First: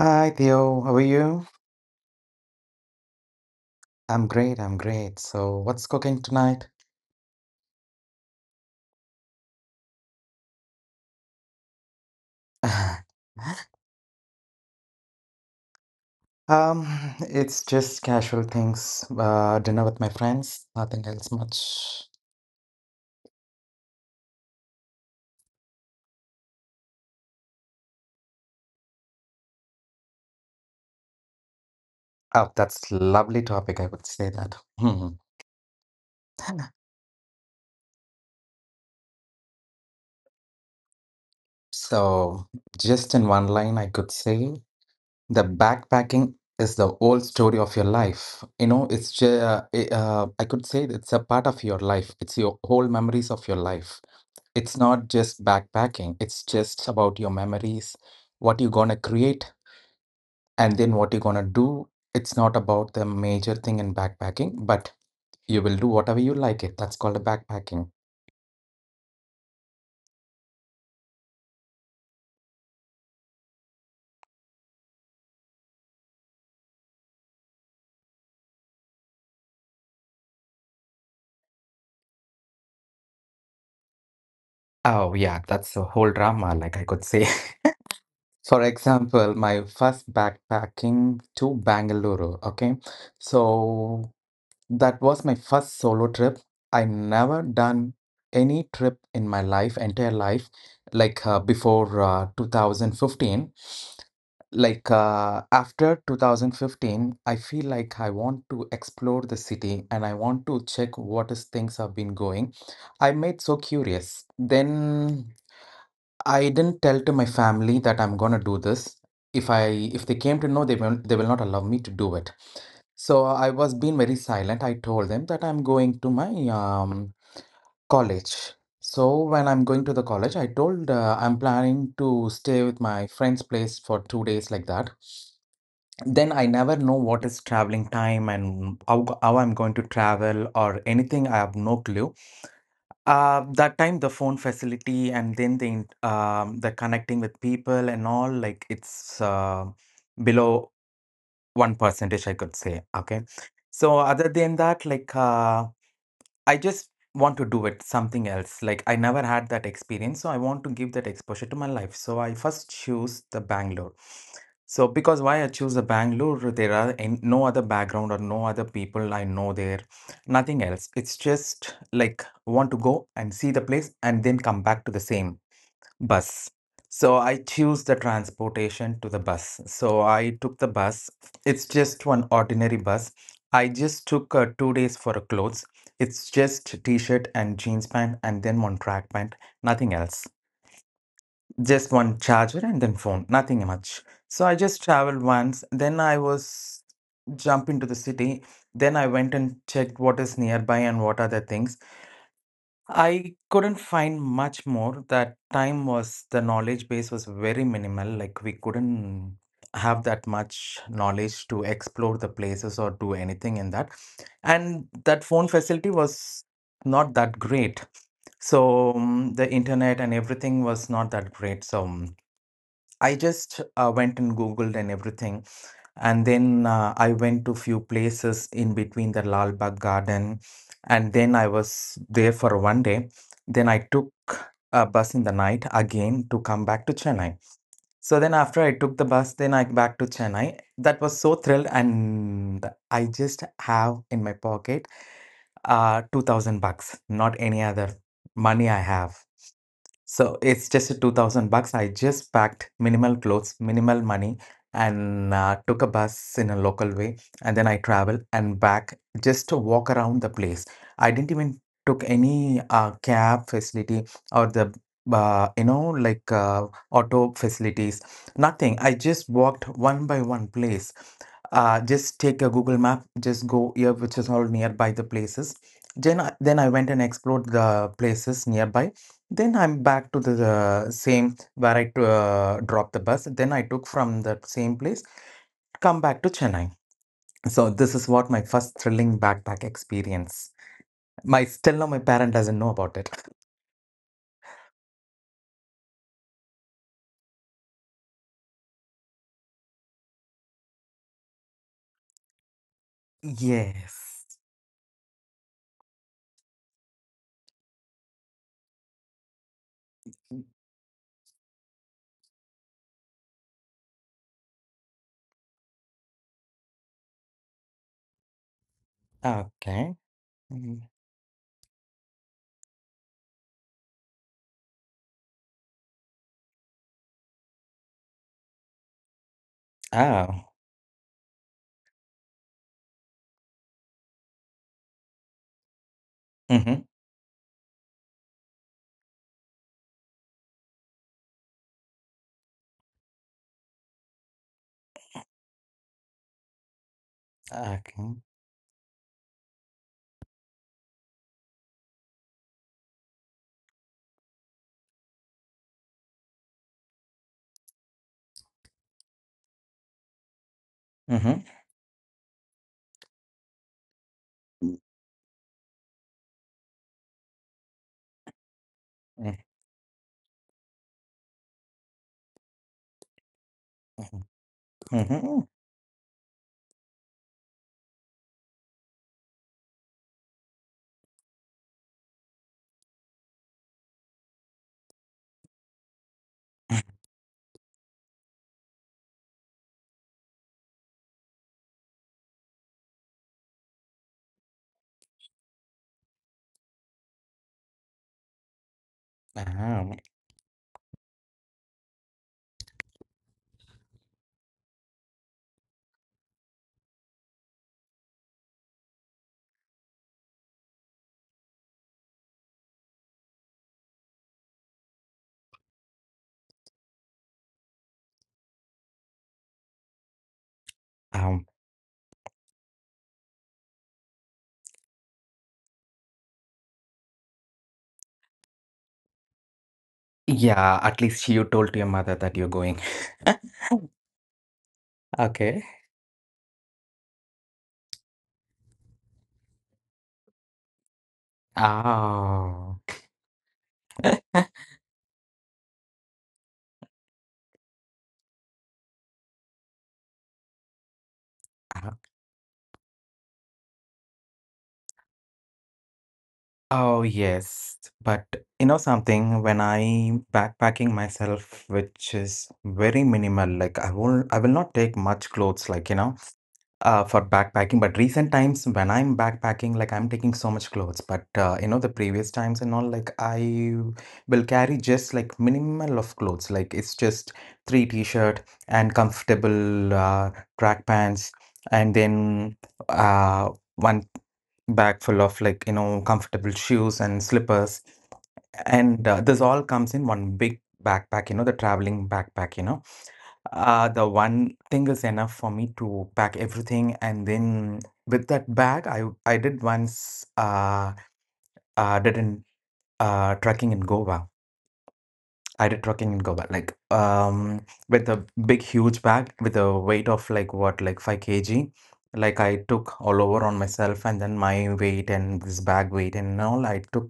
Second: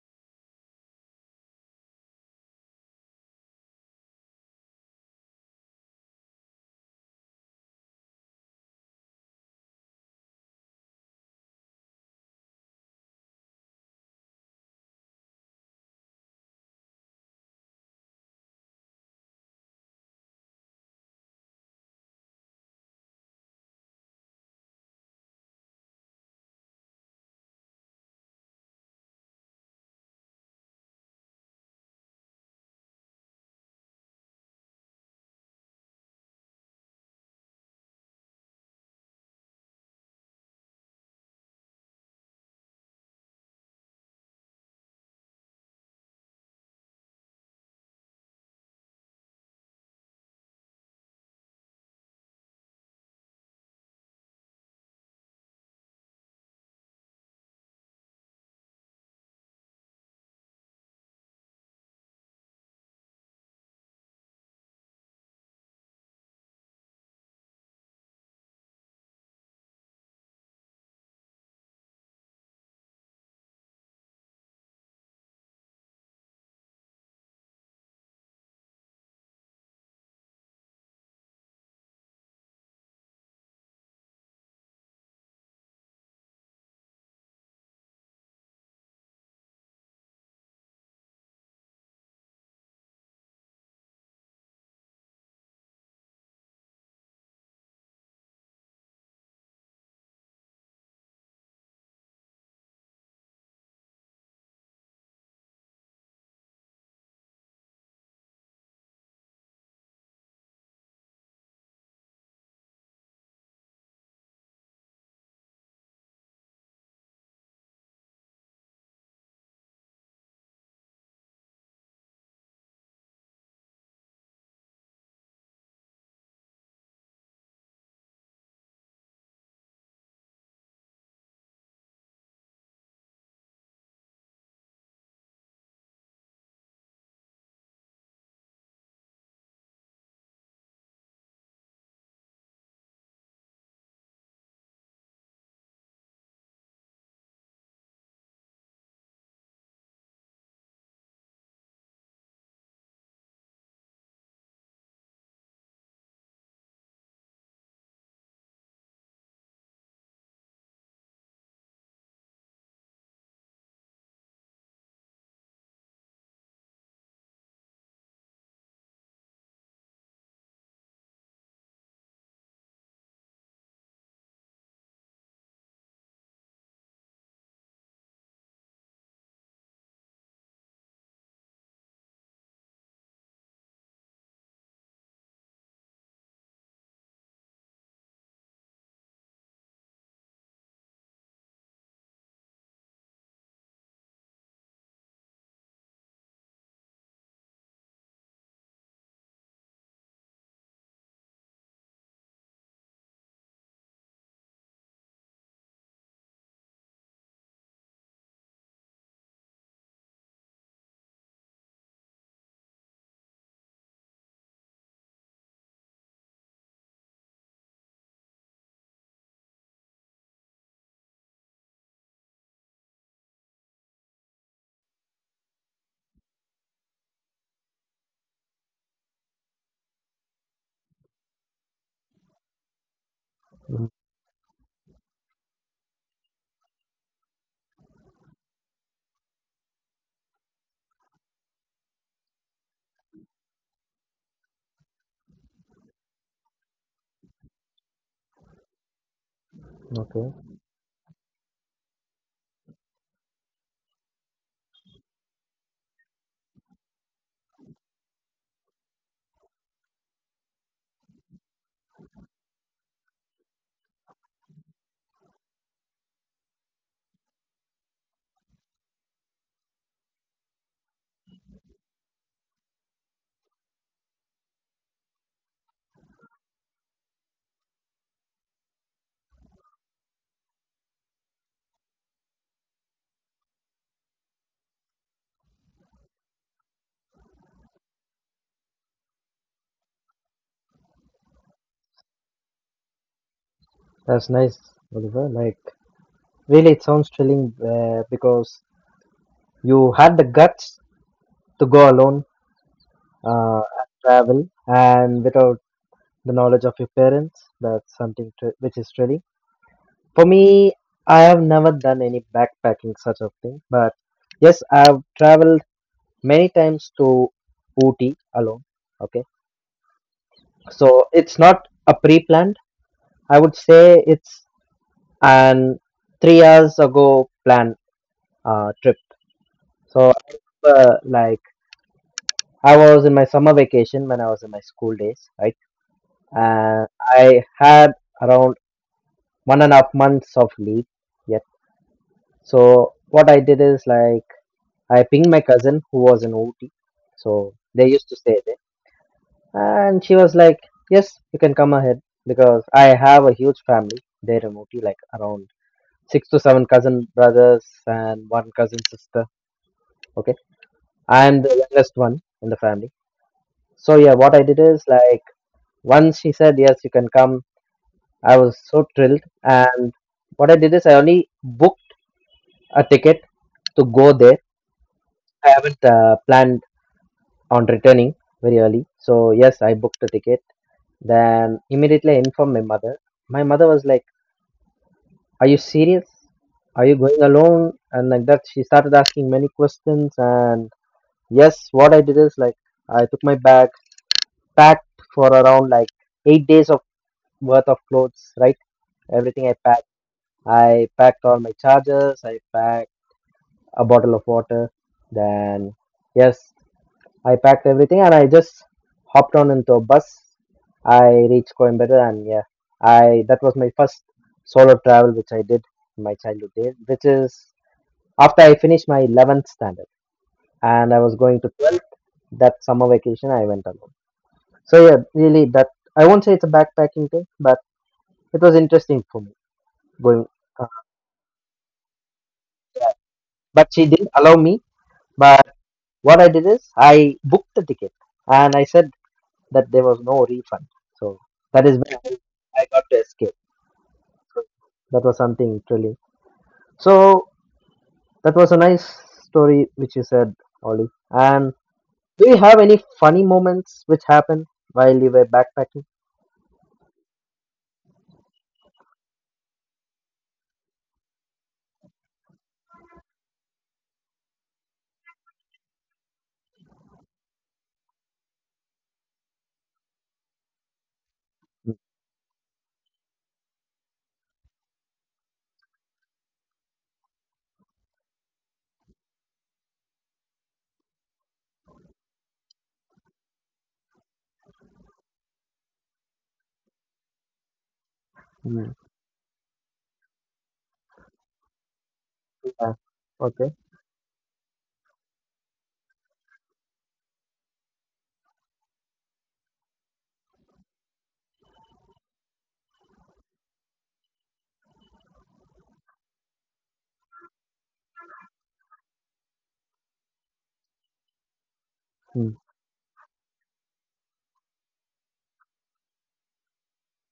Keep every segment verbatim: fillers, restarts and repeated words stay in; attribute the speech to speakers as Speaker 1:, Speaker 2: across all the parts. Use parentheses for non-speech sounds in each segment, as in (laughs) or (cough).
Speaker 1: Hi Theo, how are you? I'm great, I'm great. So, what's cooking tonight? (laughs) Um, it's just casual things. Uh, dinner with my friends, nothing else much. Oh, that's lovely topic, I would say that. (laughs) Hmm. So, just in one line, I could say the backpacking is the whole story of your life. You know, it's just, uh, i- uh, I could say it's a part of your life. It's your whole memories of your life. It's not just backpacking, it's just about your memories, what you're going to create, and then what you're going to do. It's not about the major thing in backpacking, but you will do whatever you like it. That's called a backpacking. Oh yeah, that's a whole drama, like I could say. (laughs) For example, my first backpacking to Bangalore. Okay, so that was my first solo trip. I never done any trip in my life, entire life, like uh, before uh, two thousand fifteen. Like uh, after two thousand fifteen, I feel like I want to explore the city and I want to check what is things have been going. I made so curious. Then I didn't tell to my family that I'm gonna do this. If I if they came to know, they will they will not allow me to do it. So uh, I was being very silent. I told them that I'm going to my um, college. So when I'm going to the college, I told uh, I'm planning to stay with my friend's place for two days like that. Then I never know what is traveling time and how, go- how I'm going to travel or anything. I have no clue. Uh, that time the phone facility and then the in- um, the connecting with people and all, like it's uh, below one percentage, I could say, okay? So other than that, like, uh, I just want to do it, something else. Like, I never had that experience, so I want to give that exposure to my life. So I first choose the Bangalore. So because why I choose the Bangalore, there are an- no other background or no other people I know there, nothing else. It's just like want to go and see the place and then come back to the same. Bus. So I choose the transportation to the bus. So I took the bus. It's just one ordinary bus. I just took uh, two days for uh, clothes. It's just t-shirt and jeans pant and then one track pant, nothing else. Just one charger and then phone, nothing much. So I just traveled once. Then I was jump into the city. Then I went and checked what is nearby and what are the things. I couldn't find much more. That time was the knowledge base was very minimal. Like we couldn't have that much knowledge to explore the places or do anything in that. And that phone facility was not that great. So mm, the internet and everything was not that great. So mm, I just uh, went and Googled and everything, and then uh, I went to few places in between the Lal Bagh Garden, and then I was there for one day. Then I
Speaker 2: Mm,
Speaker 1: took a bus in the night again to come back to Chennai. So then after I took the bus, then I back to Chennai. That was so thrilled, and I just have in my pocket uh two thousand bucks, not any other money I have. So
Speaker 2: okay,
Speaker 1: it's just a two thousand bucks. I just packed minimal clothes, minimal money, and uh, took a bus in a local way. And then I traveled and back just to walk around the place. I didn't even took any uh, cab facility or the uh, you know like uh, auto facilities. Nothing. I just walked one by one place. Uh, just take a Google map, just go here, which is all nearby the places. Then I, then I went and explored the places nearby, then I'm back to the uh, same where I uh, dropped the bus. Then I took from that same place, come back to Chennai. So this is what my first thrilling backpack experience. My still now my parent doesn't know about it.
Speaker 2: that's nice, Oliver. Like, really, it sounds thrilling uh, because you had the guts to go alone, uh, and
Speaker 1: Yes.
Speaker 2: travel, and without the knowledge of your parents, that's something thr- which is thrilling. For me, I have never done any backpacking such a thing, but yes, I've traveled many times to Ooty alone. Okay,
Speaker 1: Okay. Mm.
Speaker 2: so it's not a pre-planned. I would say it's an three hours ago plan uh, trip. So I
Speaker 1: Oh.
Speaker 2: remember, like I was in my summer vacation when I was in my school days, right?
Speaker 1: Mm-hmm.
Speaker 2: And I had around one and a half months of leave yet. So what I did is like I pinged my cousin who was in Ooty. So they used to
Speaker 1: Okay.
Speaker 2: stay there. And she was like, yes, you can come ahead, because I have a huge family there in Ooty, like around six to seven cousin brothers and one cousin sister. Okay.
Speaker 1: Mm-hmm.
Speaker 2: I'm the youngest one in the family. So yeah, what I did is like once she said, yes, you can come, I was so thrilled.
Speaker 1: Mm-hmm.
Speaker 2: And what I did is, I only booked a ticket to go there.
Speaker 1: Mm-hmm.
Speaker 2: I haven't uh, planned on returning very early. So, yes, I booked a ticket. Then immediately I informed my mother. My mother was like, are you serious? Are you going alone? And like that, she started asking many questions. And yes, what I did is, like, I took my bag, packed for around like eight days of worth of clothes, right? Everything I packed.
Speaker 1: Um,
Speaker 2: I packed all my chargers, I packed a bottle of water, then yes, I packed everything and I just hopped on into a bus. I reached Coimbatore and yeah, I that was my first solo travel which I did in my childhood days, which is after I finished my eleventh standard and I was going
Speaker 1: um,
Speaker 2: to twelfth, that summer vacation I went alone. So yeah, really that I won't say it's a backpacking thing, but it was interesting for me going. Uh,
Speaker 1: yeah, at least you told your mother that you're going.
Speaker 2: but she didn't allow me, but
Speaker 1: Okay.
Speaker 2: what I did is I booked the ticket and I said that there was no refund. So that is when I
Speaker 1: Oh.
Speaker 2: got to escape. That was something thrilling. So that was a nice story which you said, Ollie. And
Speaker 1: (laughs)
Speaker 2: do you have any funny moments which happened while you were backpacking?
Speaker 1: Oh, yes. But you know something, when I'm backpacking myself, which is very minimal, like I won't I will not take much clothes, like you know. Uh, for backpacking, but recent times when I'm backpacking, like I'm taking so much clothes, but uh, you
Speaker 2: Mm,
Speaker 1: know, the previous times and all, like I will carry just like minimal of clothes, like it's just three t-shirt and comfortable uh, track pants, and then uh, one bag full of like you know comfortable shoes and slippers,
Speaker 2: mm,
Speaker 1: and uh, this all comes in one big backpack, you know, the traveling backpack, you
Speaker 2: yeah.
Speaker 1: know,
Speaker 2: Okay.
Speaker 1: uh, the one thing is enough for me to pack everything, and then with that bag, I I did once uh uh did in uh trekking in Goa. I did trekking in Goa, like um with a big huge bag with a weight of like what like five k g.
Speaker 2: Mm,
Speaker 1: Like I took all over on myself, and then my weight and this bag weight and all I took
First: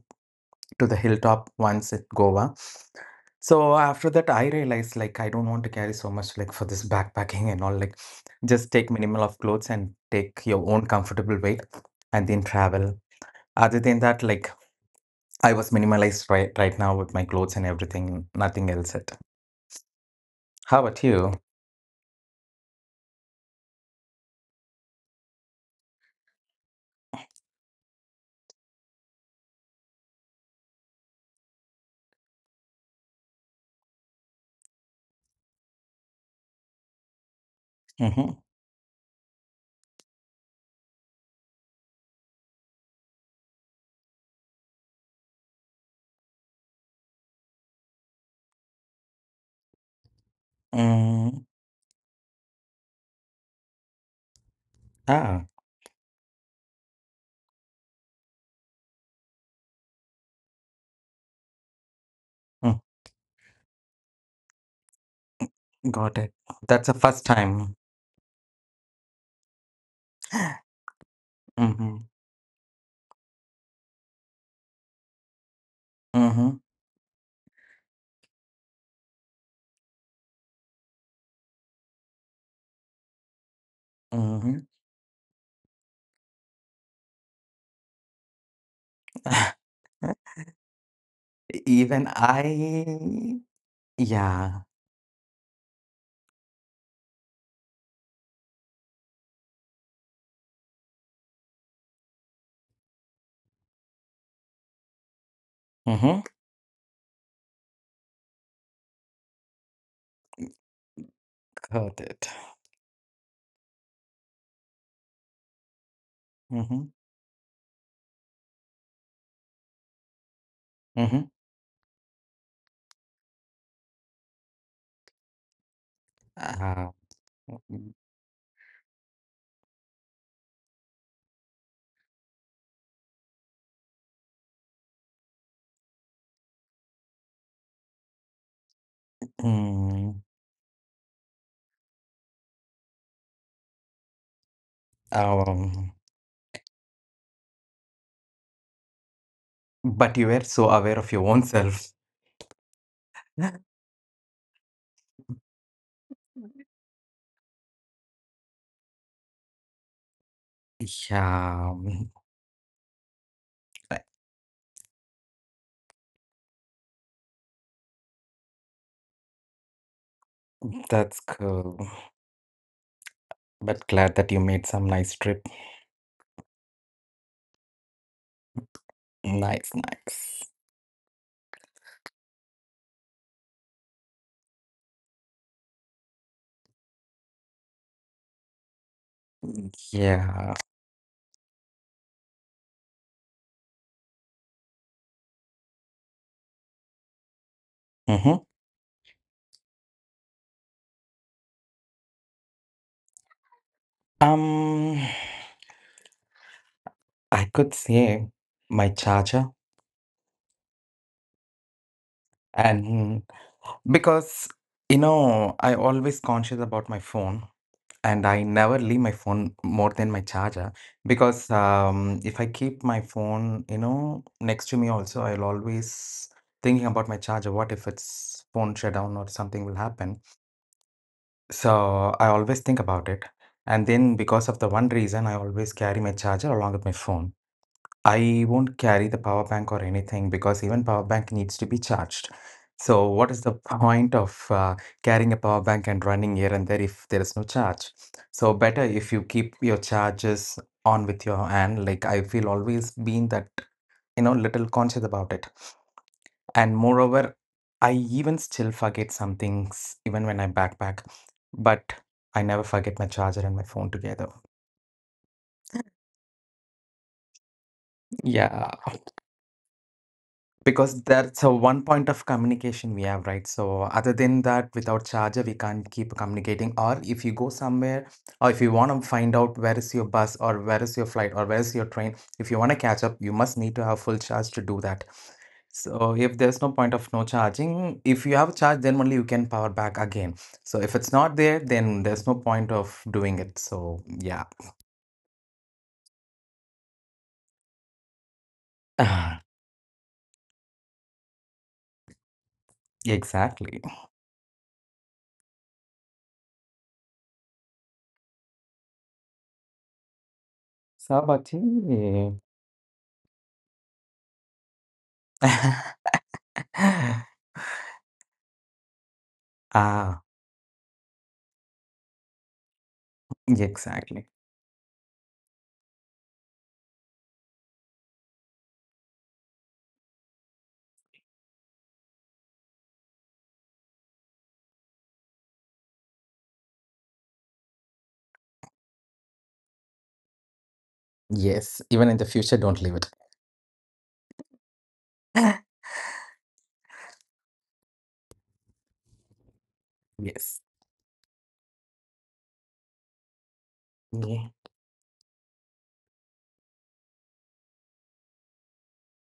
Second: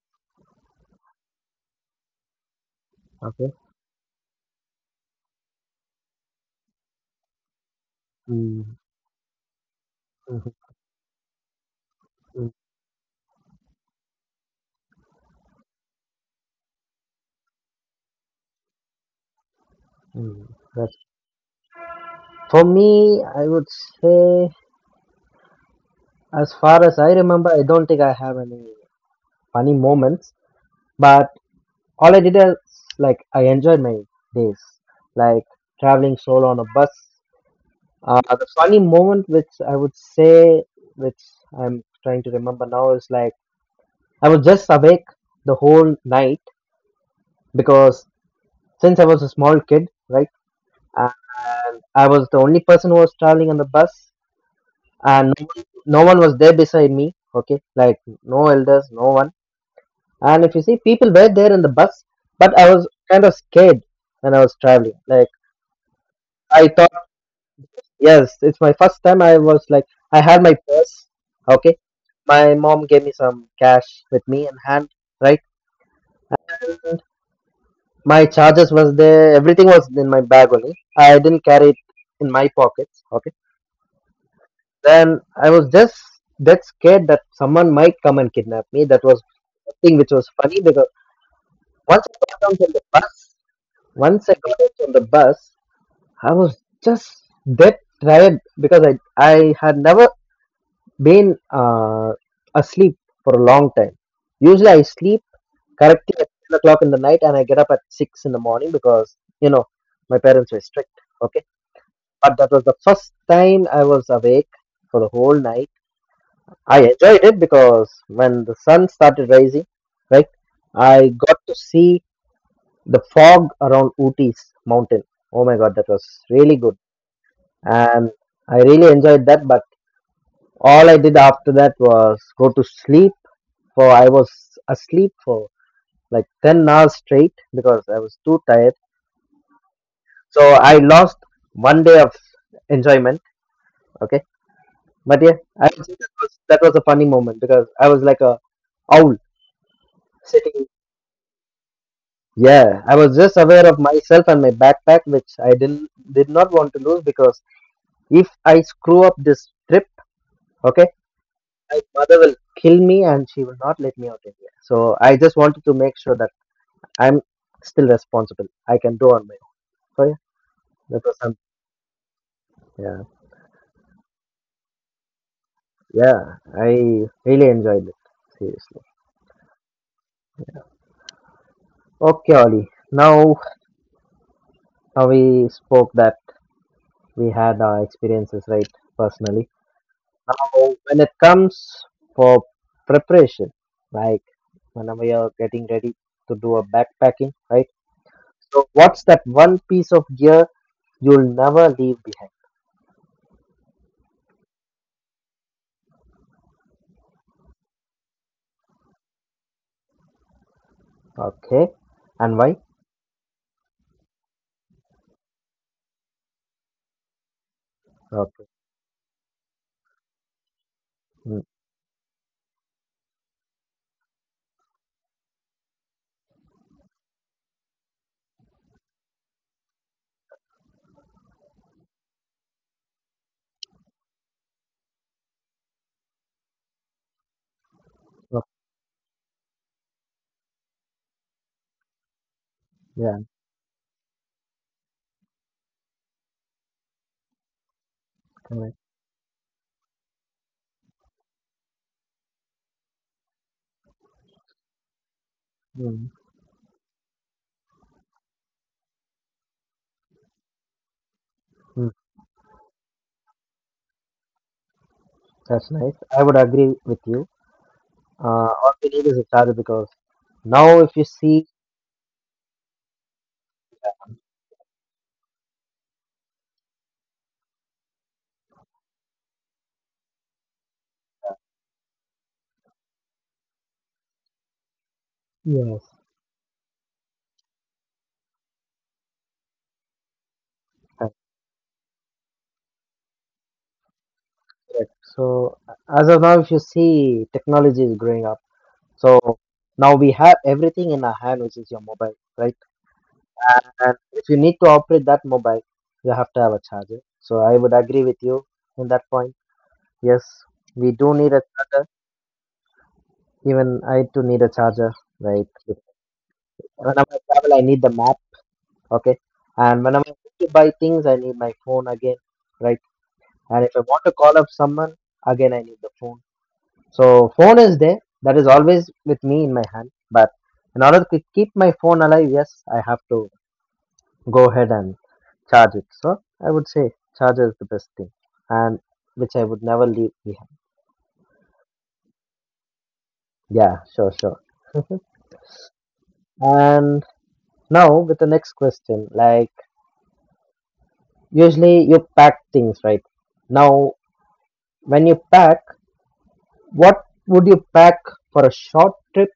Speaker 1: to the hilltop once at Goa.
Speaker 2: okay.
Speaker 1: So after that, I realized like I don't want to carry so much like for this backpacking and all. Like, just
Speaker 2: Mm,
Speaker 1: take minimal of clothes and take
Speaker 2: mhm,
Speaker 1: your own comfortable weight, and then
Speaker 2: mm,
Speaker 1: travel. Other than that, like I was minimalized right right now with my clothes and everything, nothing else. It.
Speaker 2: mm.
Speaker 1: How
Speaker 2: That's-
Speaker 1: about you?
Speaker 2: For me, I would say, as far as I remember, I don't think I have any funny moments. But all I did is like I enjoyed my days, like traveling solo on a bus. Uh,
Speaker 1: Mm-hmm.
Speaker 2: the funny moment, which I would say, which I'm trying to remember now, is like I was just awake the whole night because since I was a small kid, right, uh,
Speaker 1: Mm.
Speaker 2: I was the only person who was traveling on the bus, and no
Speaker 1: Ah,
Speaker 2: one, no one was there beside me. Okay, like no elders, no one. And if you see, people were there in the bus, but I
Speaker 1: mm,
Speaker 2: was kind of scared when I was traveling. Like
Speaker 1: got it.
Speaker 2: I
Speaker 1: That's
Speaker 2: thought.
Speaker 1: the first time.
Speaker 2: Yes, it's my first time. I was like, I had my purse. Okay.
Speaker 1: Mm-hmm.
Speaker 2: My mom gave me some cash with me in hand, right?
Speaker 1: Mm-hmm.
Speaker 2: And my charges was there. Everything was in my bag only. I didn't carry it in my pockets. Okay.
Speaker 1: Mm-hmm.
Speaker 2: Then I was just that scared that someone might come and kidnap me. That was
Speaker 1: (laughs)
Speaker 2: the thing which was funny because
Speaker 1: Even
Speaker 2: once I got down from the bus,
Speaker 1: I.
Speaker 2: once I
Speaker 1: Yeah.
Speaker 2: got out from the bus, I was just dead tired because I I had never been uh, asleep for a long time. Usually, I sleep correctly
Speaker 1: Mm-hmm.
Speaker 2: at ten o'clock in the night and I get up at six in the morning because, you know, my parents were strict. Okay.
Speaker 1: Got it.
Speaker 2: But that was the first time I was awake for the whole night. I
Speaker 1: Mm-hmm.
Speaker 2: enjoyed it because when the sun started rising, right, I
Speaker 1: Mm-hmm.
Speaker 2: got to see the fog around Ooty's mountain. Oh my God, that was really good.
Speaker 1: Ah. Mm,
Speaker 2: And I really enjoyed that. But all I did after that was go to sleep for I was asleep for like ten hours straight because I was too tired. So I lost one day of enjoyment. Okay. But yeah, I would
Speaker 1: um,
Speaker 2: say that was, that was a funny moment because I was like a owl
Speaker 1: but you were
Speaker 2: sitting.
Speaker 1: so aware of your own self.
Speaker 2: Yeah, I was just aware
Speaker 1: (laughs)
Speaker 2: of myself and my backpack, which I didn't did not want to lose because if I screw up this trip, okay,
Speaker 1: Yeah,
Speaker 2: my
Speaker 1: mm,
Speaker 2: mother will kill me and she will not let
Speaker 1: I-
Speaker 2: me out in here. So I just wanted to make sure that I'm still responsible. I can do on my own. So yeah. That was
Speaker 1: that's
Speaker 2: some,
Speaker 1: cool.
Speaker 2: yeah,
Speaker 1: But glad that you made some nice trip.
Speaker 2: yeah. I really enjoyed it. Seriously.
Speaker 1: Nice, nice.
Speaker 2: Okay, Ollie. Now, now we spoke that we had our experiences, right? Personally.
Speaker 1: Yeah.
Speaker 2: Now, when it comes for preparation, like whenever you're getting ready to do a backpacking, right?
Speaker 1: Mm-hmm.
Speaker 2: So, what's that one piece of gear you'll never leave behind?
Speaker 1: Um, I could say my charger,
Speaker 2: Okay. And why?
Speaker 1: and because you know, I always conscious about my phone. And I
Speaker 2: Okay.
Speaker 1: never leave my phone more than my charger
Speaker 2: Mm.
Speaker 1: because um, if I keep my phone, you know, next to me also, I'll always thinking about my charger. What if its phone shut down or something will happen? So I always think about it. And then because of the one reason, I always carry my charger along with my phone.
Speaker 2: Oh,
Speaker 1: I won't carry the power bank or anything because even power bank needs to be charged. So
Speaker 2: yeah.
Speaker 1: what is the point of uh, carrying a power bank and running here and there if there is no charge? So
Speaker 2: Correct.
Speaker 1: better if you keep your charges on with your hand. Like I feel always been that, you know, little conscious about it.
Speaker 2: Mm.
Speaker 1: And moreover, I even still forget some things even when I backpack,
Speaker 2: Mm.
Speaker 1: but I never forget my charger and my phone together.
Speaker 2: That's nice. I would agree with you. Uh,
Speaker 1: Yeah.
Speaker 2: all we need is a charger because now if
Speaker 1: Because
Speaker 2: you
Speaker 1: that's
Speaker 2: see,
Speaker 1: a one point of communication we have, right? So other than that, without charger, we can't keep communicating. Or if you go somewhere, or if you want to find out where is your bus or where is your flight or where is your train, if you want to catch up, you must need to have full charge to do that.
Speaker 2: yes.
Speaker 1: So if there's no point of no charging, if you have charge, then only you can power back again. So if it's
Speaker 2: That's
Speaker 1: not there, then there's no point of doing it. So yeah,
Speaker 2: correct. So as of now, if you see technology is growing up, so
Speaker 1: (sighs)
Speaker 2: now we have everything in our hand, which is your mobile, right?
Speaker 1: exactly.
Speaker 2: And if you need to operate that mobile, you have to have a charger. So I would agree with you in that point. Yes, we do need a
Speaker 1: Sabati.
Speaker 2: charger. Even I too need a charger, right? If-
Speaker 1: (laughs)
Speaker 2: Whenever I travel, I need the map, okay? And whenever I
Speaker 1: Ah.
Speaker 2: need to buy things, I need my phone again, right?
Speaker 1: Yeah,
Speaker 2: And if I want to
Speaker 1: exactly.
Speaker 2: call up someone, again I need the phone. So phone is there, that is always with me in my hand. But in order to keep my phone alive, yes, I have to go ahead and charge it. So I would say charger is the best thing, and which I would never leave behind.
Speaker 1: Yes, even in the future, don't leave it.
Speaker 2: Yeah, sure, sure. (laughs) And now with the next question, like
Speaker 1: Yes.
Speaker 2: usually you pack things, right? Now,
Speaker 1: Yeah.
Speaker 2: when you pack, what would you pack for a short trip?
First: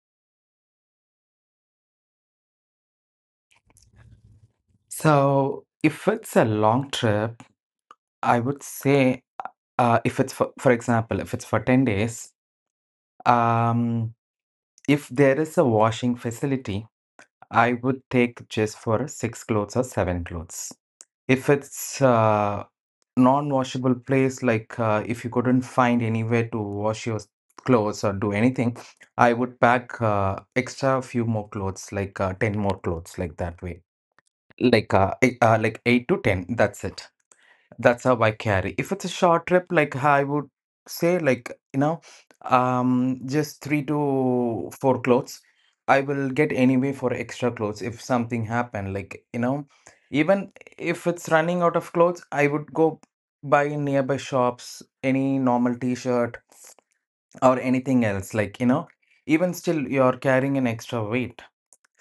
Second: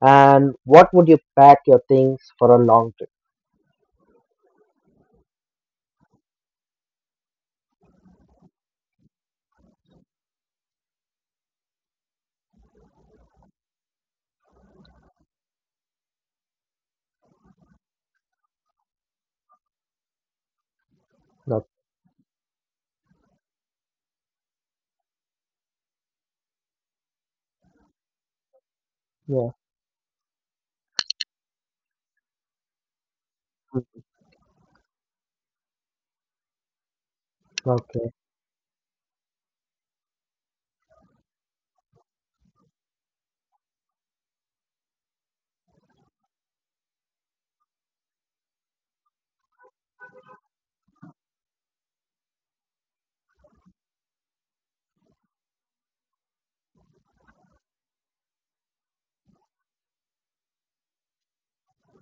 Speaker 2: And what would you pack your things for a long trip?
Speaker 1: So if it's a long trip, I would say, uh, if it's for, for example, if it's for ten days, um, if there is a washing facility, I would take just for six clothes or seven clothes. If
Speaker 2: That,
Speaker 1: it's uh, non-washable place like uh, if you couldn't find anywhere to wash your clothes or do anything, I
Speaker 2: yeah.
Speaker 1: would pack uh, extra few more clothes like uh, ten more clothes like that way,
Speaker 2: Mm,
Speaker 1: like uh, eight, uh like eight to ten, that's it. That's
Speaker 2: okay.
Speaker 1: how I carry. If it's a short trip, like I would say, like, you know, um, just three to four clothes. I will get anyway for extra clothes if something happen. Like, you know, even if it's running out of clothes, I would go buy in nearby shops any normal t-shirt or anything else. Like, you know, even still you're carrying an extra weight.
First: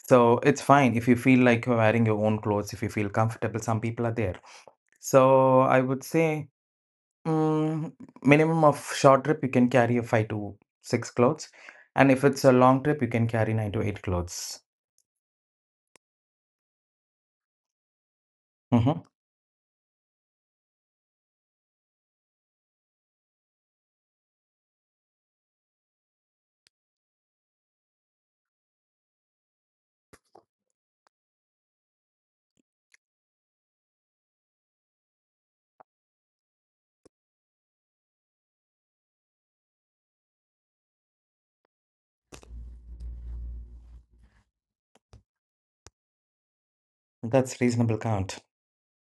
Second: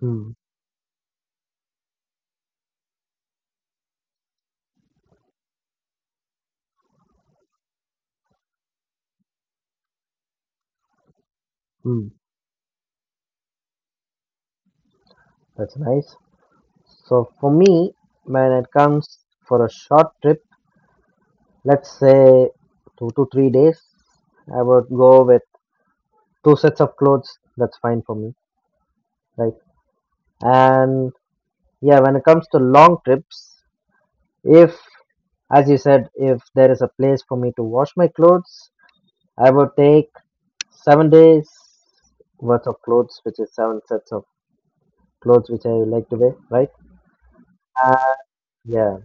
Speaker 2: Hmm.
Speaker 1: it's fine if you feel like you're wearing your own clothes, if you feel comfortable. Some people are there. So I would say. Mm, minimum of short trip, you can carry a five to six clothes,
Speaker 2: Hmm.
Speaker 1: and if it's a long trip, you can carry nine to eight clothes.
Speaker 2: That's nice. So for me, when it
Speaker 1: Mm-hmm.
Speaker 2: comes for a short trip, let's say two to three days, I would go with two sets of clothes. That's fine for me, right? And yeah, when it comes to long trips, if as you said, if there is a place for me to wash my clothes, I would take seven days worth of clothes, which is seven sets of clothes which I like to wear, right?
Speaker 1: That's reasonable
Speaker 2: Uh,
Speaker 1: count.
Speaker 2: yeah.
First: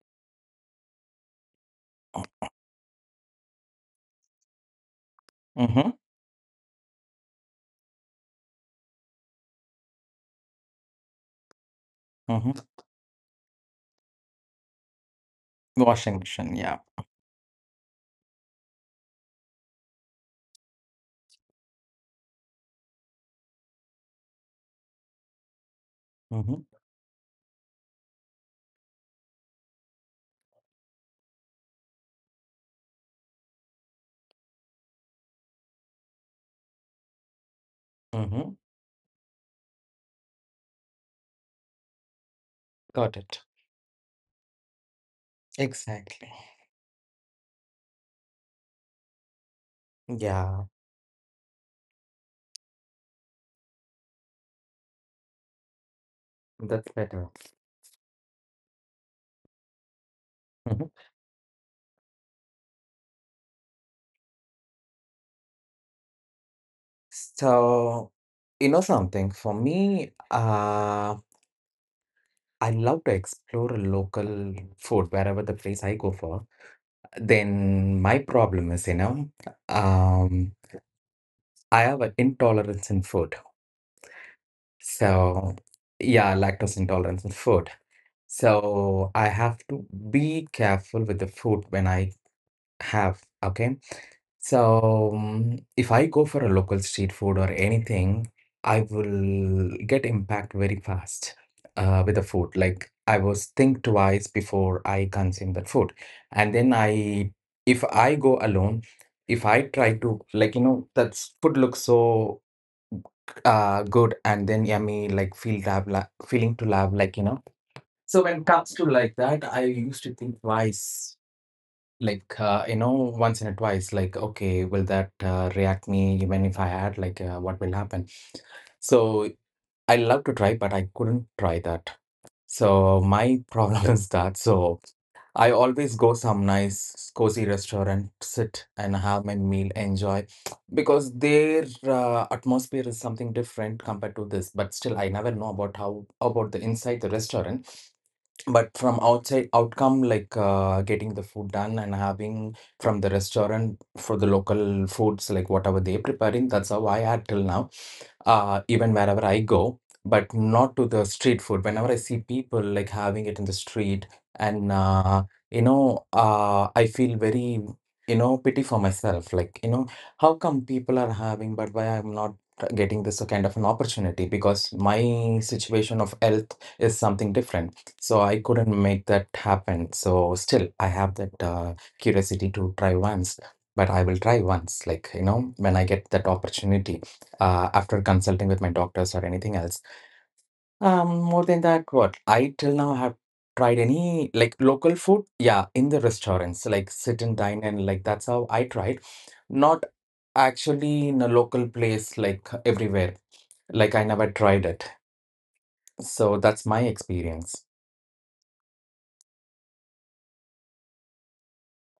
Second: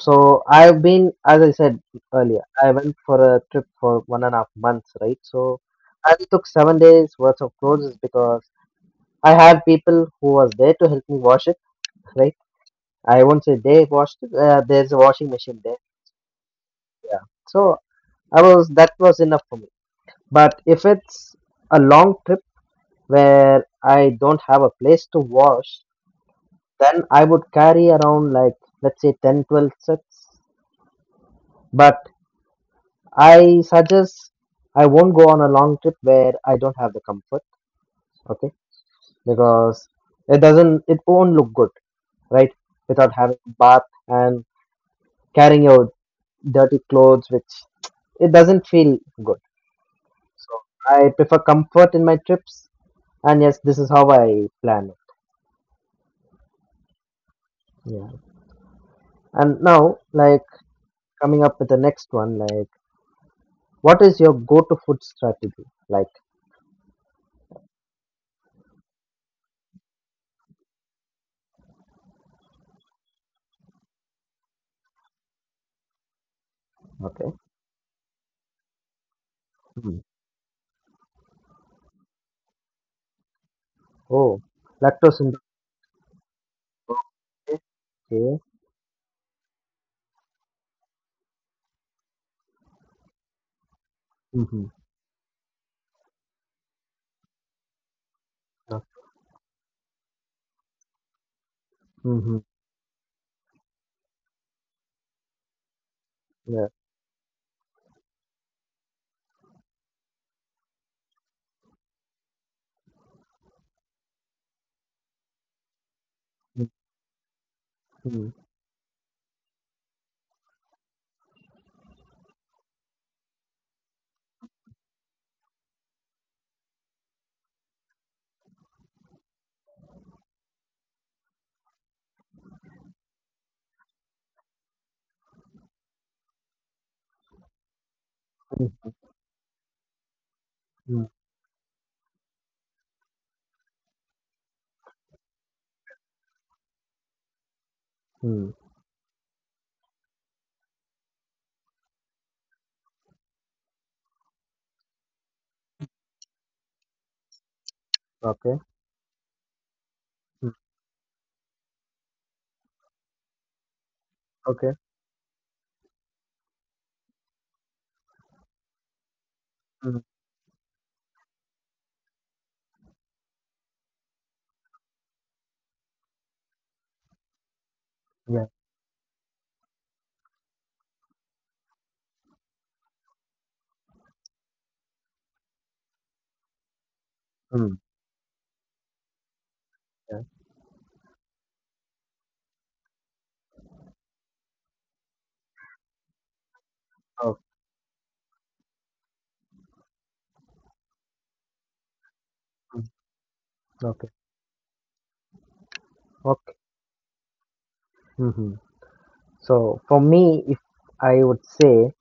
Speaker 2: So I've been, as I said earlier, I went for a trip for one and a half months, right? So
Speaker 1: Mm-hmm.
Speaker 2: I took seven days worth of clothes is because I had people who was there to help me wash it, right?
Speaker 1: Mm-hmm.
Speaker 2: I won't say they washed it. Uh, there's a washing machine there.
Speaker 1: Washing machine, yeah.
Speaker 2: Yeah. So I was that was enough for me. But if it's a long trip where I don't have a place to wash,
Speaker 1: Mm-hmm.
Speaker 2: then I would carry around like let's say ten, twelve sets. But I suggest I won't go on a long trip where I don't have the comfort, okay?
Speaker 1: Mm-hmm.
Speaker 2: Because it doesn't it won't look good, right? Without
Speaker 1: Got
Speaker 2: having
Speaker 1: it.
Speaker 2: a bath and carrying your
Speaker 1: Exactly.
Speaker 2: dirty clothes which it doesn't feel good. So
Speaker 1: Yeah,
Speaker 2: I prefer comfort in my trips and yes, this is how I plan it.
Speaker 1: that's better.
Speaker 2: Yeah. And now like
Speaker 1: Mm-hmm.
Speaker 2: coming up with the next one like what is your go to food strategy? Like
Speaker 1: So, you know something, for me, uh, I love to explore local food wherever the place I go for.
Speaker 2: okay.
Speaker 1: Then my problem is, you know,
Speaker 2: Mm.
Speaker 1: um. I have an intolerance in food.
Speaker 2: Oh, lactose intolerant.
Speaker 1: So, yeah, lactose intolerance in food.
Speaker 2: Okay.
Speaker 1: So, I have to be careful with the food when I have, okay?
Speaker 2: Mm-hmm.
Speaker 1: So, mm, if I go for a local street food or anything, I will get impact very fast uh, with the
Speaker 2: Mm-hmm.
Speaker 1: food. Like, I was think twice before I consume that food. And
Speaker 2: Yeah.
Speaker 1: then I, if I go alone, if I try to, like, you know, that food looks so uh good and then yummy like feel to have la- feeling to love, like, you know. So
Speaker 2: Mm-hmm.
Speaker 1: when it comes to like that, I used to think twice, like, uh, you know, once in a twice, like, okay, will that uh, react me even if I had, like, uh, what will happen. So I love to try, but I couldn't try that. So my problem (laughs) is that. So I always go some nice cozy restaurant, sit
Speaker 2: Mm-hmm.
Speaker 1: and have my meal, enjoy, because their uh, atmosphere is something different compared to this. But still, I never know about how about the inside the restaurant,
Speaker 2: Mm-hmm.
Speaker 1: but from outside outcome, like, uh, getting the food done and having from the restaurant for the local foods, like whatever they preparing, that's how I had till now, uh,
Speaker 2: Okay.
Speaker 1: even wherever I go, but
Speaker 2: Mm.
Speaker 1: not to the street food whenever I see people like having it in the street. And
Speaker 2: Okay.
Speaker 1: uh, you know, uh, I feel very, you know, pity for myself, like, you know,
Speaker 2: Mm.
Speaker 1: how come people are having but why I'm not getting this kind of an opportunity, because my situation of health is something different. So I
Speaker 2: Yeah.
Speaker 1: couldn't make that happen. So still, I have that uh, curiosity to try once, but I will try once, like, you know, when I get that opportunity uh,
Speaker 2: Mm.
Speaker 1: after consulting with my doctors or anything else.
Speaker 2: Yeah.
Speaker 1: Um, more than that, what I till now have tried any like local food, yeah, in the restaurants, like sit and
Speaker 2: Oh,
Speaker 1: dine, and like that's how I tried, not actually in a local place, like
Speaker 2: mm,
Speaker 1: everywhere. Like I
Speaker 2: okay.
Speaker 1: never tried it. So
Speaker 2: Okay.
Speaker 1: that's my experience.
Speaker 2: Mm-hmm. So for me, if I would say,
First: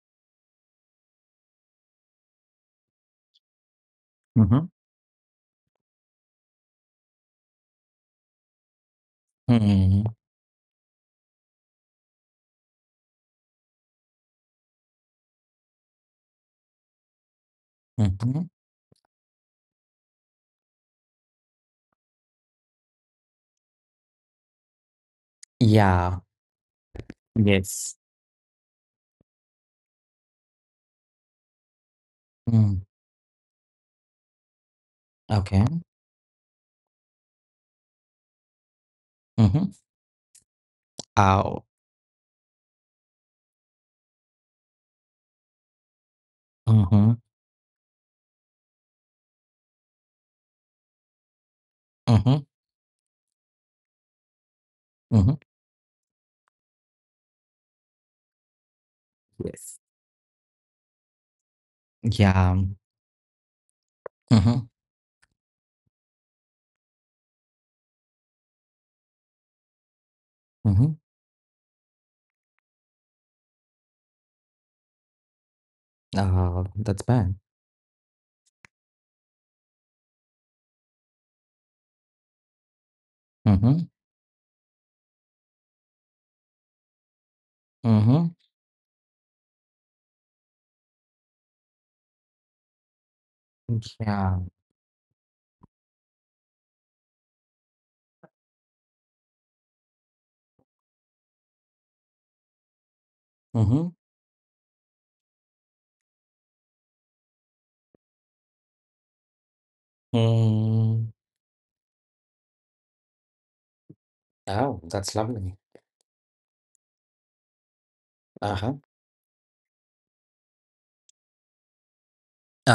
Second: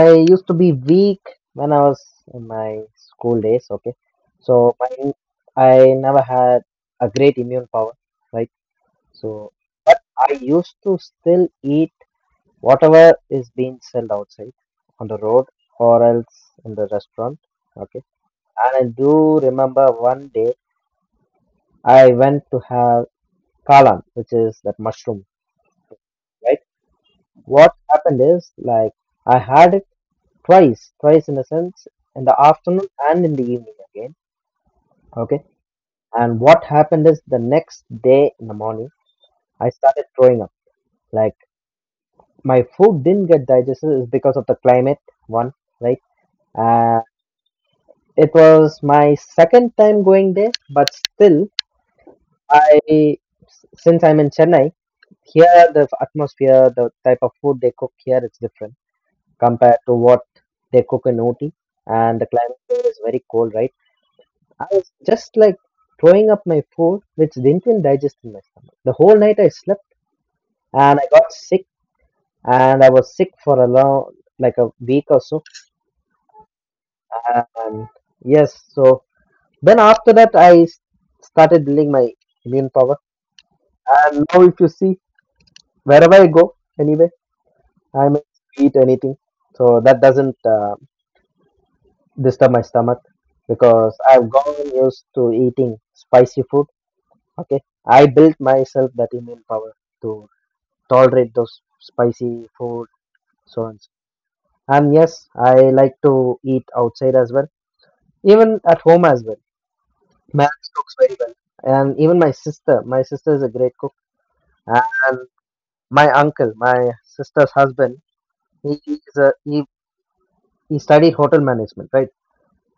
Speaker 2: I used to be weak when I was in my school days. Okay.
Speaker 1: Hmm.
Speaker 2: So my, I never had a great immune power, right? So, but
Speaker 1: Hmm.
Speaker 2: I used to still eat whatever is being sold outside on the road or else in the restaurant. Okay. And I do remember one day I went to have kalan, which is that mushroom,
Speaker 1: Yeah.
Speaker 2: right? What
Speaker 1: Yes.
Speaker 2: happened is like I had it twice, twice in a sense, in the
Speaker 1: Mm.
Speaker 2: afternoon and in the evening again. Okay.
Speaker 1: Okay.
Speaker 2: And what happened is the next day in the morning, I
Speaker 1: Mhm.
Speaker 2: started throwing up. Like
Speaker 1: Ow.
Speaker 2: my food didn't get digested is because of the climate, one, right?
Speaker 1: Mhm.
Speaker 2: It was my second time going there, but still,
Speaker 1: Mhm.
Speaker 2: I since I'm in Chennai,
Speaker 1: Mhm.
Speaker 2: here the atmosphere, the type of food they cook here, it's different compared
Speaker 1: Yes.
Speaker 2: to what they cook in O T. And the
Speaker 1: Yeah.
Speaker 2: climate here is very cold, right?
Speaker 1: Mhm.
Speaker 2: I was just like throwing up my food, which didn't even digest in my stomach. The whole night I slept
Speaker 1: Mhm.
Speaker 2: and I got sick, and I was sick for a long, like a week or so.
Speaker 1: Oh, that's bad.
Speaker 2: And yes, so then after that, I s- started building my immune power.
Speaker 1: Mhm.
Speaker 2: And now, if you see, wherever I go, anyway, I may
Speaker 1: Mhm.
Speaker 2: eat anything, so that doesn't uh, disturb my stomach because I've
Speaker 1: Yeah.
Speaker 2: gotten used to eating spicy food. Okay, I built myself that immune power to tolerate those spicy food, so on.
Speaker 1: Mhm.
Speaker 2: And yes, I like to eat outside as well, even at home as well. Marriage cooks
Speaker 1: Mm.
Speaker 2: very well, and even my sister. My sister is a great cook,
Speaker 1: Oh, that's
Speaker 2: and
Speaker 1: lovely.
Speaker 2: my uncle, my sister's husband, he
Speaker 1: Uh-huh.
Speaker 2: is a he He studied hotel management, right?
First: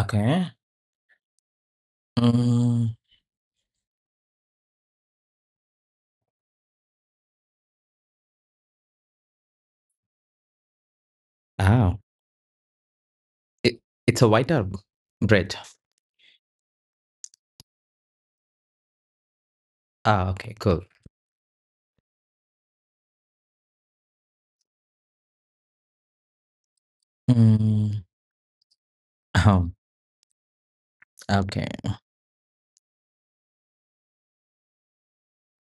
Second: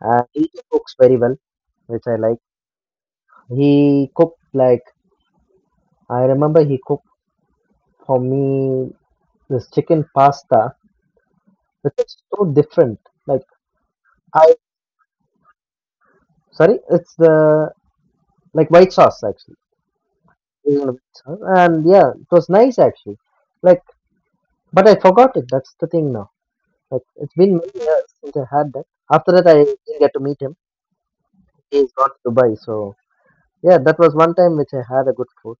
Speaker 2: And he cooks very well, which I like.
Speaker 1: Mm.
Speaker 2: He cooked like I remember he cooked for me this chicken pasta, which
Speaker 1: Oh.
Speaker 2: is so different. Like
Speaker 1: It, it's a white
Speaker 2: I
Speaker 1: herb bread.
Speaker 2: sorry, it's the like white sauce actually.
Speaker 1: Ah, okay,
Speaker 2: It was
Speaker 1: cool.
Speaker 2: on a white sauce. And yeah, it was nice actually. Like but I forgot it, that's the thing now. Like it's been many
Speaker 1: Mm.
Speaker 2: years since I had that. After that I
Speaker 1: Oh,
Speaker 2: didn't get to meet him.
Speaker 1: okay.
Speaker 2: He's gone to Dubai, so yeah, that was one time which I had a good food.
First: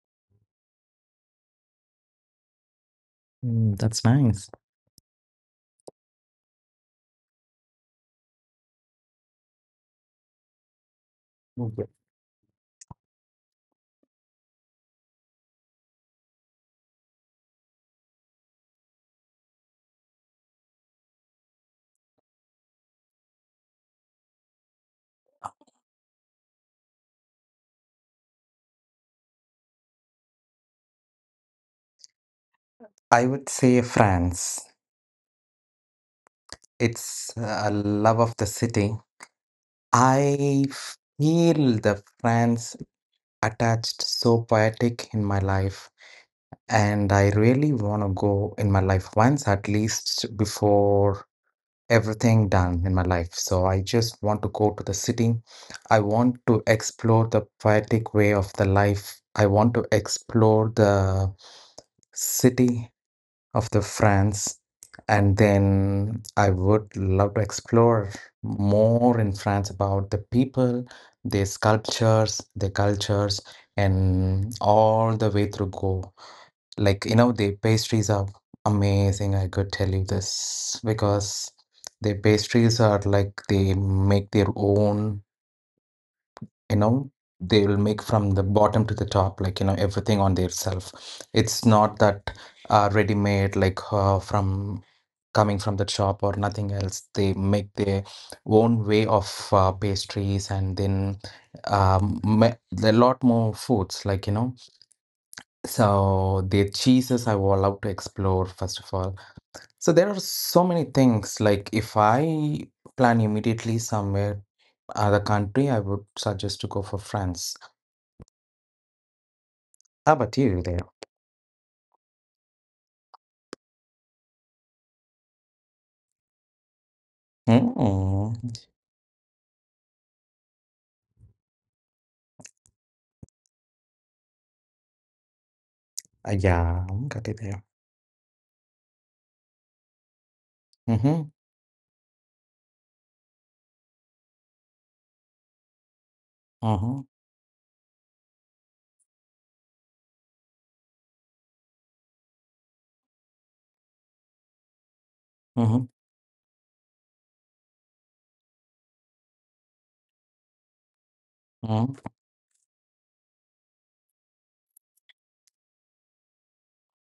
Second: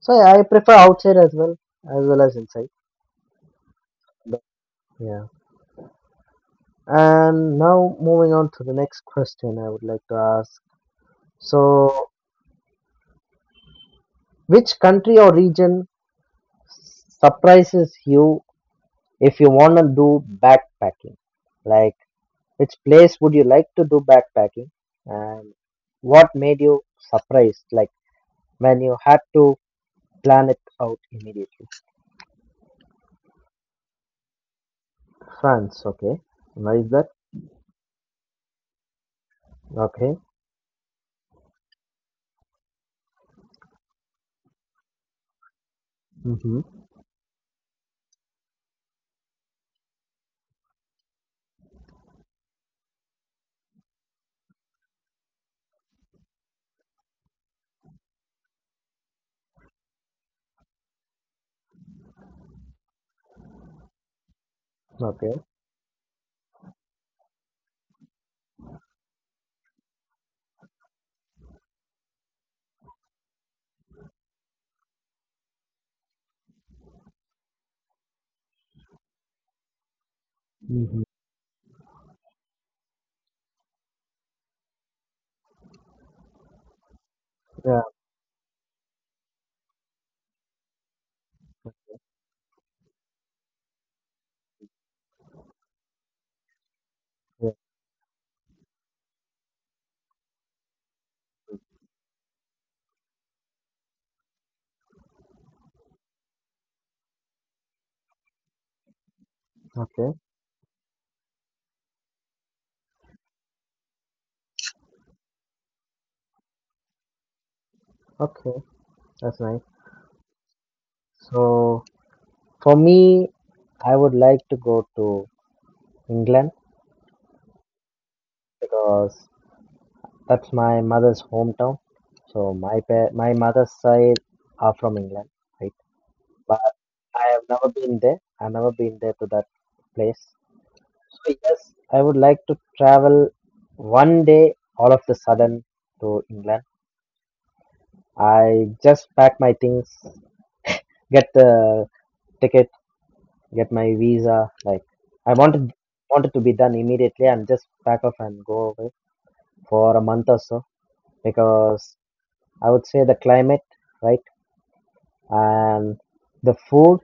Speaker 2: So yeah, I prefer outside as well, as well as inside.
Speaker 1: Mm, that's
Speaker 2: But
Speaker 1: nice.
Speaker 2: yeah. And now moving on to the next question I would like to ask.
Speaker 1: Okay.
Speaker 2: So which country or region surprises you if you wanna do backpacking? Like which place would you like to do backpacking and what made you surprised like when you had to plan it out immediately?
Speaker 1: I would say France.
Speaker 2: France, okay. Why is that?
Speaker 1: It's a love of the city.
Speaker 2: Okay.
Speaker 1: I feel the France attached so poetic in my life,
Speaker 2: Mm-hmm.
Speaker 1: and I really want to go in my life once at least before everything done in my life. So I just want to go to the city. I want to explore the poetic way of the life. I want to explore the city of the France, and
Speaker 2: Okay.
Speaker 1: then I would love to explore more in France about the people, their sculptures, their cultures, and all the way through Go. Like, you know, their pastries are amazing, I could tell you this,
Speaker 2: Mm-hmm.
Speaker 1: because their pastries are like they make their own, you know, they will
Speaker 2: Yeah,
Speaker 1: make from the bottom to the top, like, you know, everything on their self. It's not that uh, ready made like uh, from coming from the shop or nothing else. They
Speaker 2: yeah.
Speaker 1: make their own way of uh, pastries and then um, ma- there are a lot more foods, like, you know. So the cheeses I will love to explore, first of all. So there
Speaker 2: Okay.
Speaker 1: are so many things. Like if I plan immediately somewhere other country, I would suggest to go for France.
Speaker 2: Okay, that's nice.
Speaker 1: How about you there?
Speaker 2: So for me, I would like to go to England
Speaker 1: Mm.
Speaker 2: because that's my mother's hometown. So my pa- my mother's side are from England, right?
Speaker 1: Uh,
Speaker 2: But
Speaker 1: Yeah, got
Speaker 2: I
Speaker 1: it
Speaker 2: have
Speaker 1: there.
Speaker 2: never been there. I've never been there to that place.
Speaker 1: Mm-hmm.
Speaker 2: So yes, I would like to travel one day all of the sudden to England.
Speaker 1: Mm-hmm.
Speaker 2: I just pack my things, get the ticket get my visa. Like I wanted
Speaker 1: Mm-hmm.
Speaker 2: wanted to be done immediately and just pack up and go away for a month or so because
Speaker 1: Mm-hmm.
Speaker 2: I would say the climate, right, and the food,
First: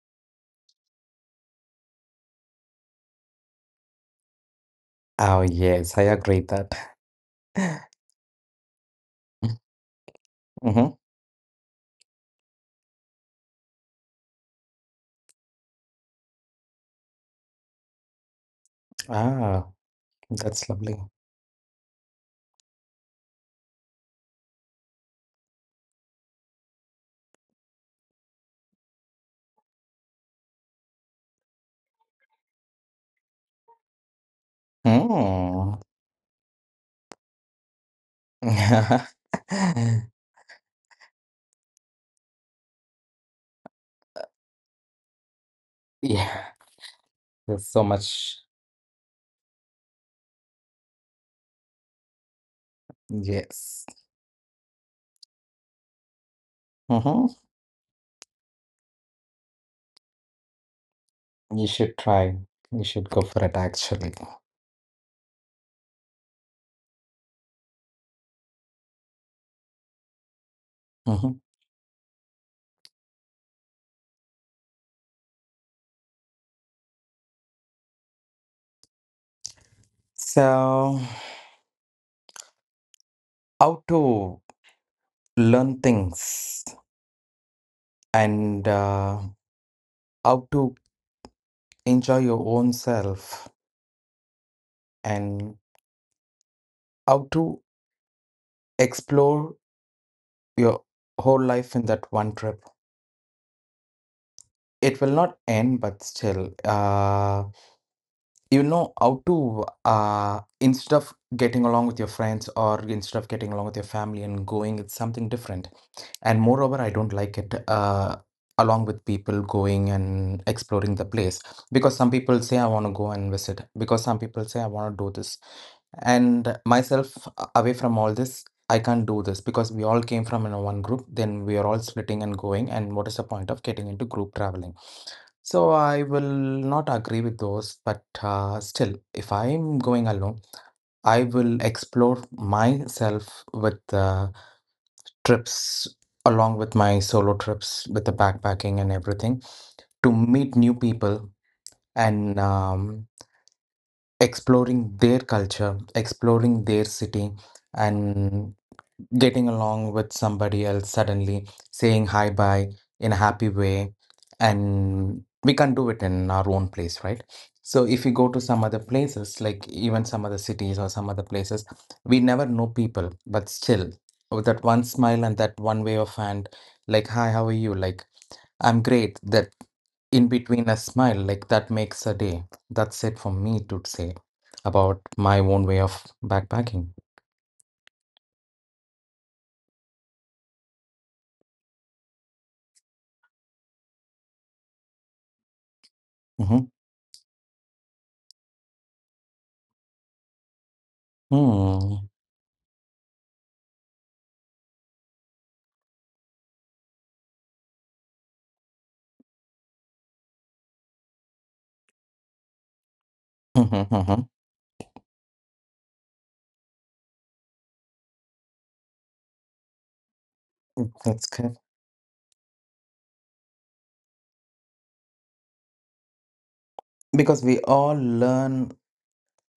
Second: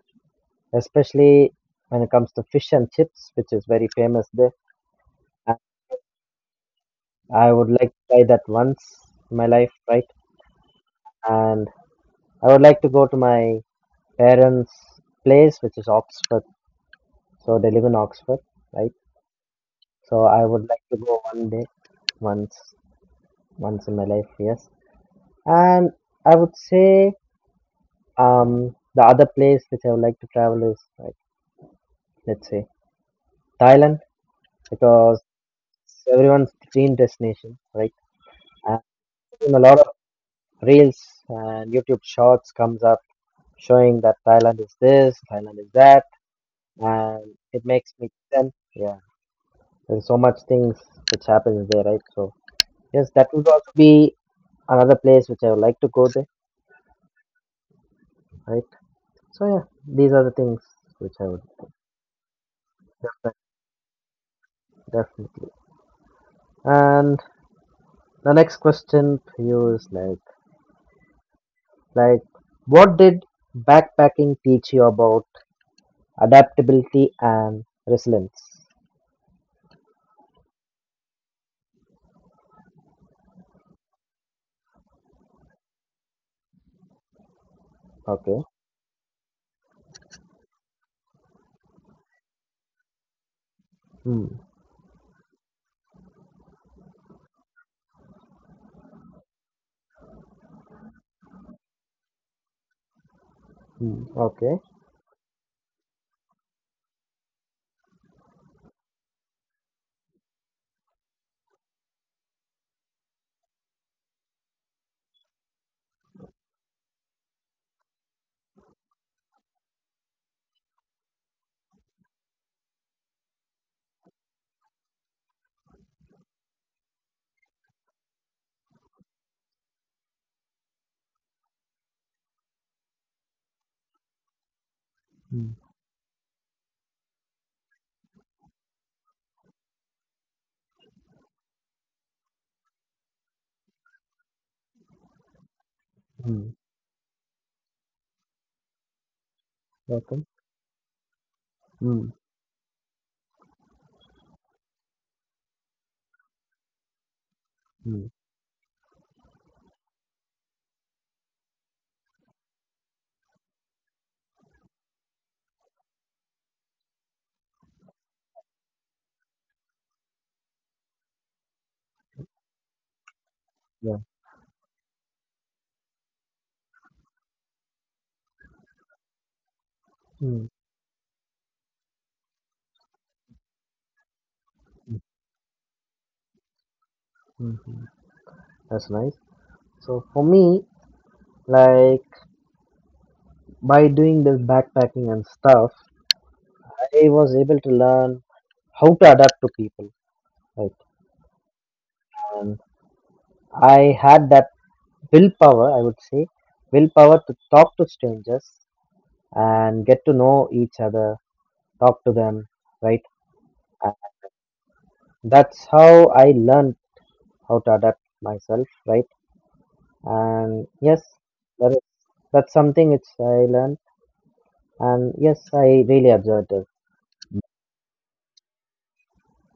Speaker 2: especially when it comes to fish and chips, which is very famous there.
Speaker 1: Oh
Speaker 2: I
Speaker 1: yes, I agree that.
Speaker 2: I would like to try that once in my
Speaker 1: (laughs)
Speaker 2: life, right?
Speaker 1: Mhm.
Speaker 2: And I would like to go to my parents' place, which is Oxford. So they live in Oxford, right?
Speaker 1: Ah,
Speaker 2: So I
Speaker 1: that's
Speaker 2: would like
Speaker 1: lovely.
Speaker 2: to go one day, once, once in my life. Yes. And I would say um, the other place which I would like to travel is like let's say Thailand because
Speaker 1: Mm.
Speaker 2: it's everyone's dream destination, right? And in a lot of
Speaker 1: (laughs)
Speaker 2: reels and YouTube shorts comes up showing that Thailand is this, Thailand is that,
Speaker 1: Yeah,
Speaker 2: and it
Speaker 1: there's so
Speaker 2: makes me
Speaker 1: much.
Speaker 2: sense. Yeah, there's so much things which happens there, right? So yes, that would also
Speaker 1: Yes.
Speaker 2: be another place which I would like to go there,
Speaker 1: Hmm.
Speaker 2: right? So yeah, these are the things which I would
Speaker 1: You should try. You should go
Speaker 2: expect
Speaker 1: for it, actually.
Speaker 2: definitely. And the next question for you is like,
Speaker 1: Hmm.
Speaker 2: like, what did backpacking teach you about adaptability and resilience?
Speaker 1: So, how to learn things
Speaker 2: Okay.
Speaker 1: and uh, how to enjoy your own self,
Speaker 2: Hmm.
Speaker 1: and how to explore your whole life in that one trip.
Speaker 2: Hmm. Okay.
Speaker 1: It will not end, but still. Uh. You know, how to, uh instead of getting along with your friends, or instead of getting along with your family and going, it's something different. And moreover, I don't like it, uh along with people going and exploring the place, because some people say I want to go and visit, because some people say I want to do this, and myself uh, away from all this. I can't do this because we all came from in a one group, then we are all splitting and going, and what is the point of getting into group traveling?
Speaker 2: Hmm.
Speaker 1: So I will not agree with those, but uh, still, if I'm going alone, I will explore myself with uh, trips
Speaker 2: Hmm.
Speaker 1: along with my solo trips with the backpacking and everything to
Speaker 2: Okay.
Speaker 1: meet new people,
Speaker 2: Hmm.
Speaker 1: and um, exploring their culture, exploring their city,
Speaker 2: Hmm.
Speaker 1: and getting along with somebody else suddenly, saying hi bye in a happy way. And we can't do it in our own place, right? So if we go to some other places, like even some other cities or some other places, we never know people, but still
Speaker 2: Yeah.
Speaker 1: with that one smile and that one wave of hand, like, hi, how are you? Like, I'm great. That in
Speaker 2: Hmm.
Speaker 1: between a smile, like that makes a day. That's it for me to say about my own way of backpacking.
Speaker 2: Hmm. Hmm. That's nice. So for me, like by doing this backpacking and stuff,
Speaker 1: Hmm.
Speaker 2: I was able to learn how to adapt to people. Like, and I had that willpower, I would say, willpower to talk to strangers and get to know each other, talk to them, right? And
Speaker 1: Hmm. (laughs)
Speaker 2: that's how I learned how to adapt myself, right? And
Speaker 1: Mm,
Speaker 2: yes,
Speaker 1: that's good.
Speaker 2: that is, that's something which I learned, and yes, I really observed it.
Speaker 1: Because we all learn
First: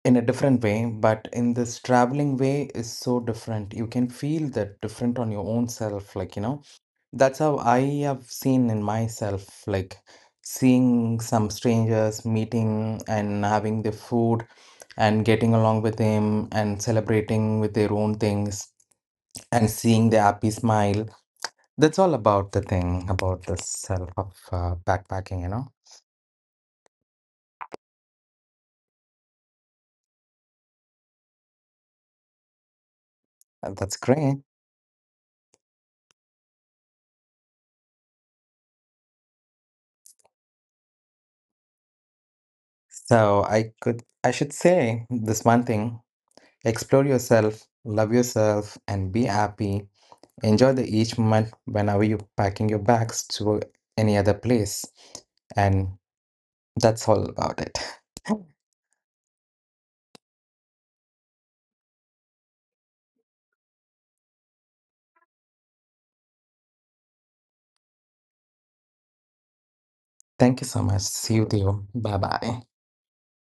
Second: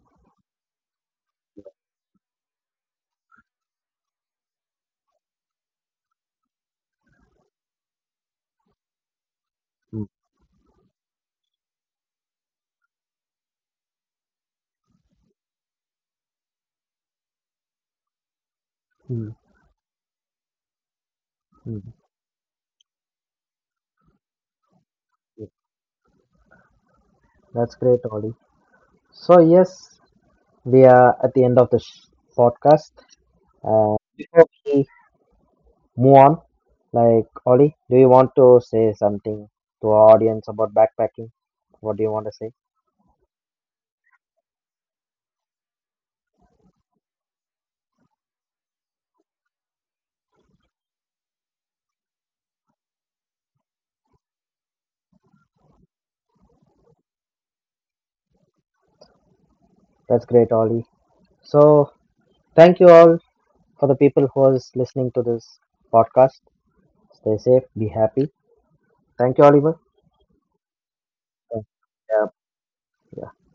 Speaker 1: in a different way, but in this traveling way is so different. You can feel that different on your own self, like, you know. That's how I have seen in myself, like
Speaker 2: Mm,
Speaker 1: seeing some strangers, meeting and having the food and getting along with them and celebrating with their own things
Speaker 2: mm,
Speaker 1: and seeing the happy smile.
Speaker 2: mm.
Speaker 1: That's all about the thing about the self of uh, backpacking,
Speaker 2: Yeah,
Speaker 1: you know.
Speaker 2: that's great, Ollie. So yes, we are at the end of the sh- podcast.
Speaker 1: And
Speaker 2: Uh,
Speaker 1: that's great.
Speaker 2: before we move on, like Ollie, do you want to say something to our audience about backpacking? What do you want to say?
Speaker 1: So I could, I should say this one thing. Explore yourself, love yourself, and be happy. Enjoy the each moment whenever you're packing your bags to any other place. And that's all about it. (laughs)
Speaker 2: That's great, Ollie. So, thank you all for the people who is listening to this podcast. Stay safe, be happy. Thank you, Oliver.
Speaker 1: Thank you so much. See you, Theo. Bye
Speaker 2: Yeah,
Speaker 1: bye.
Speaker 2: yeah.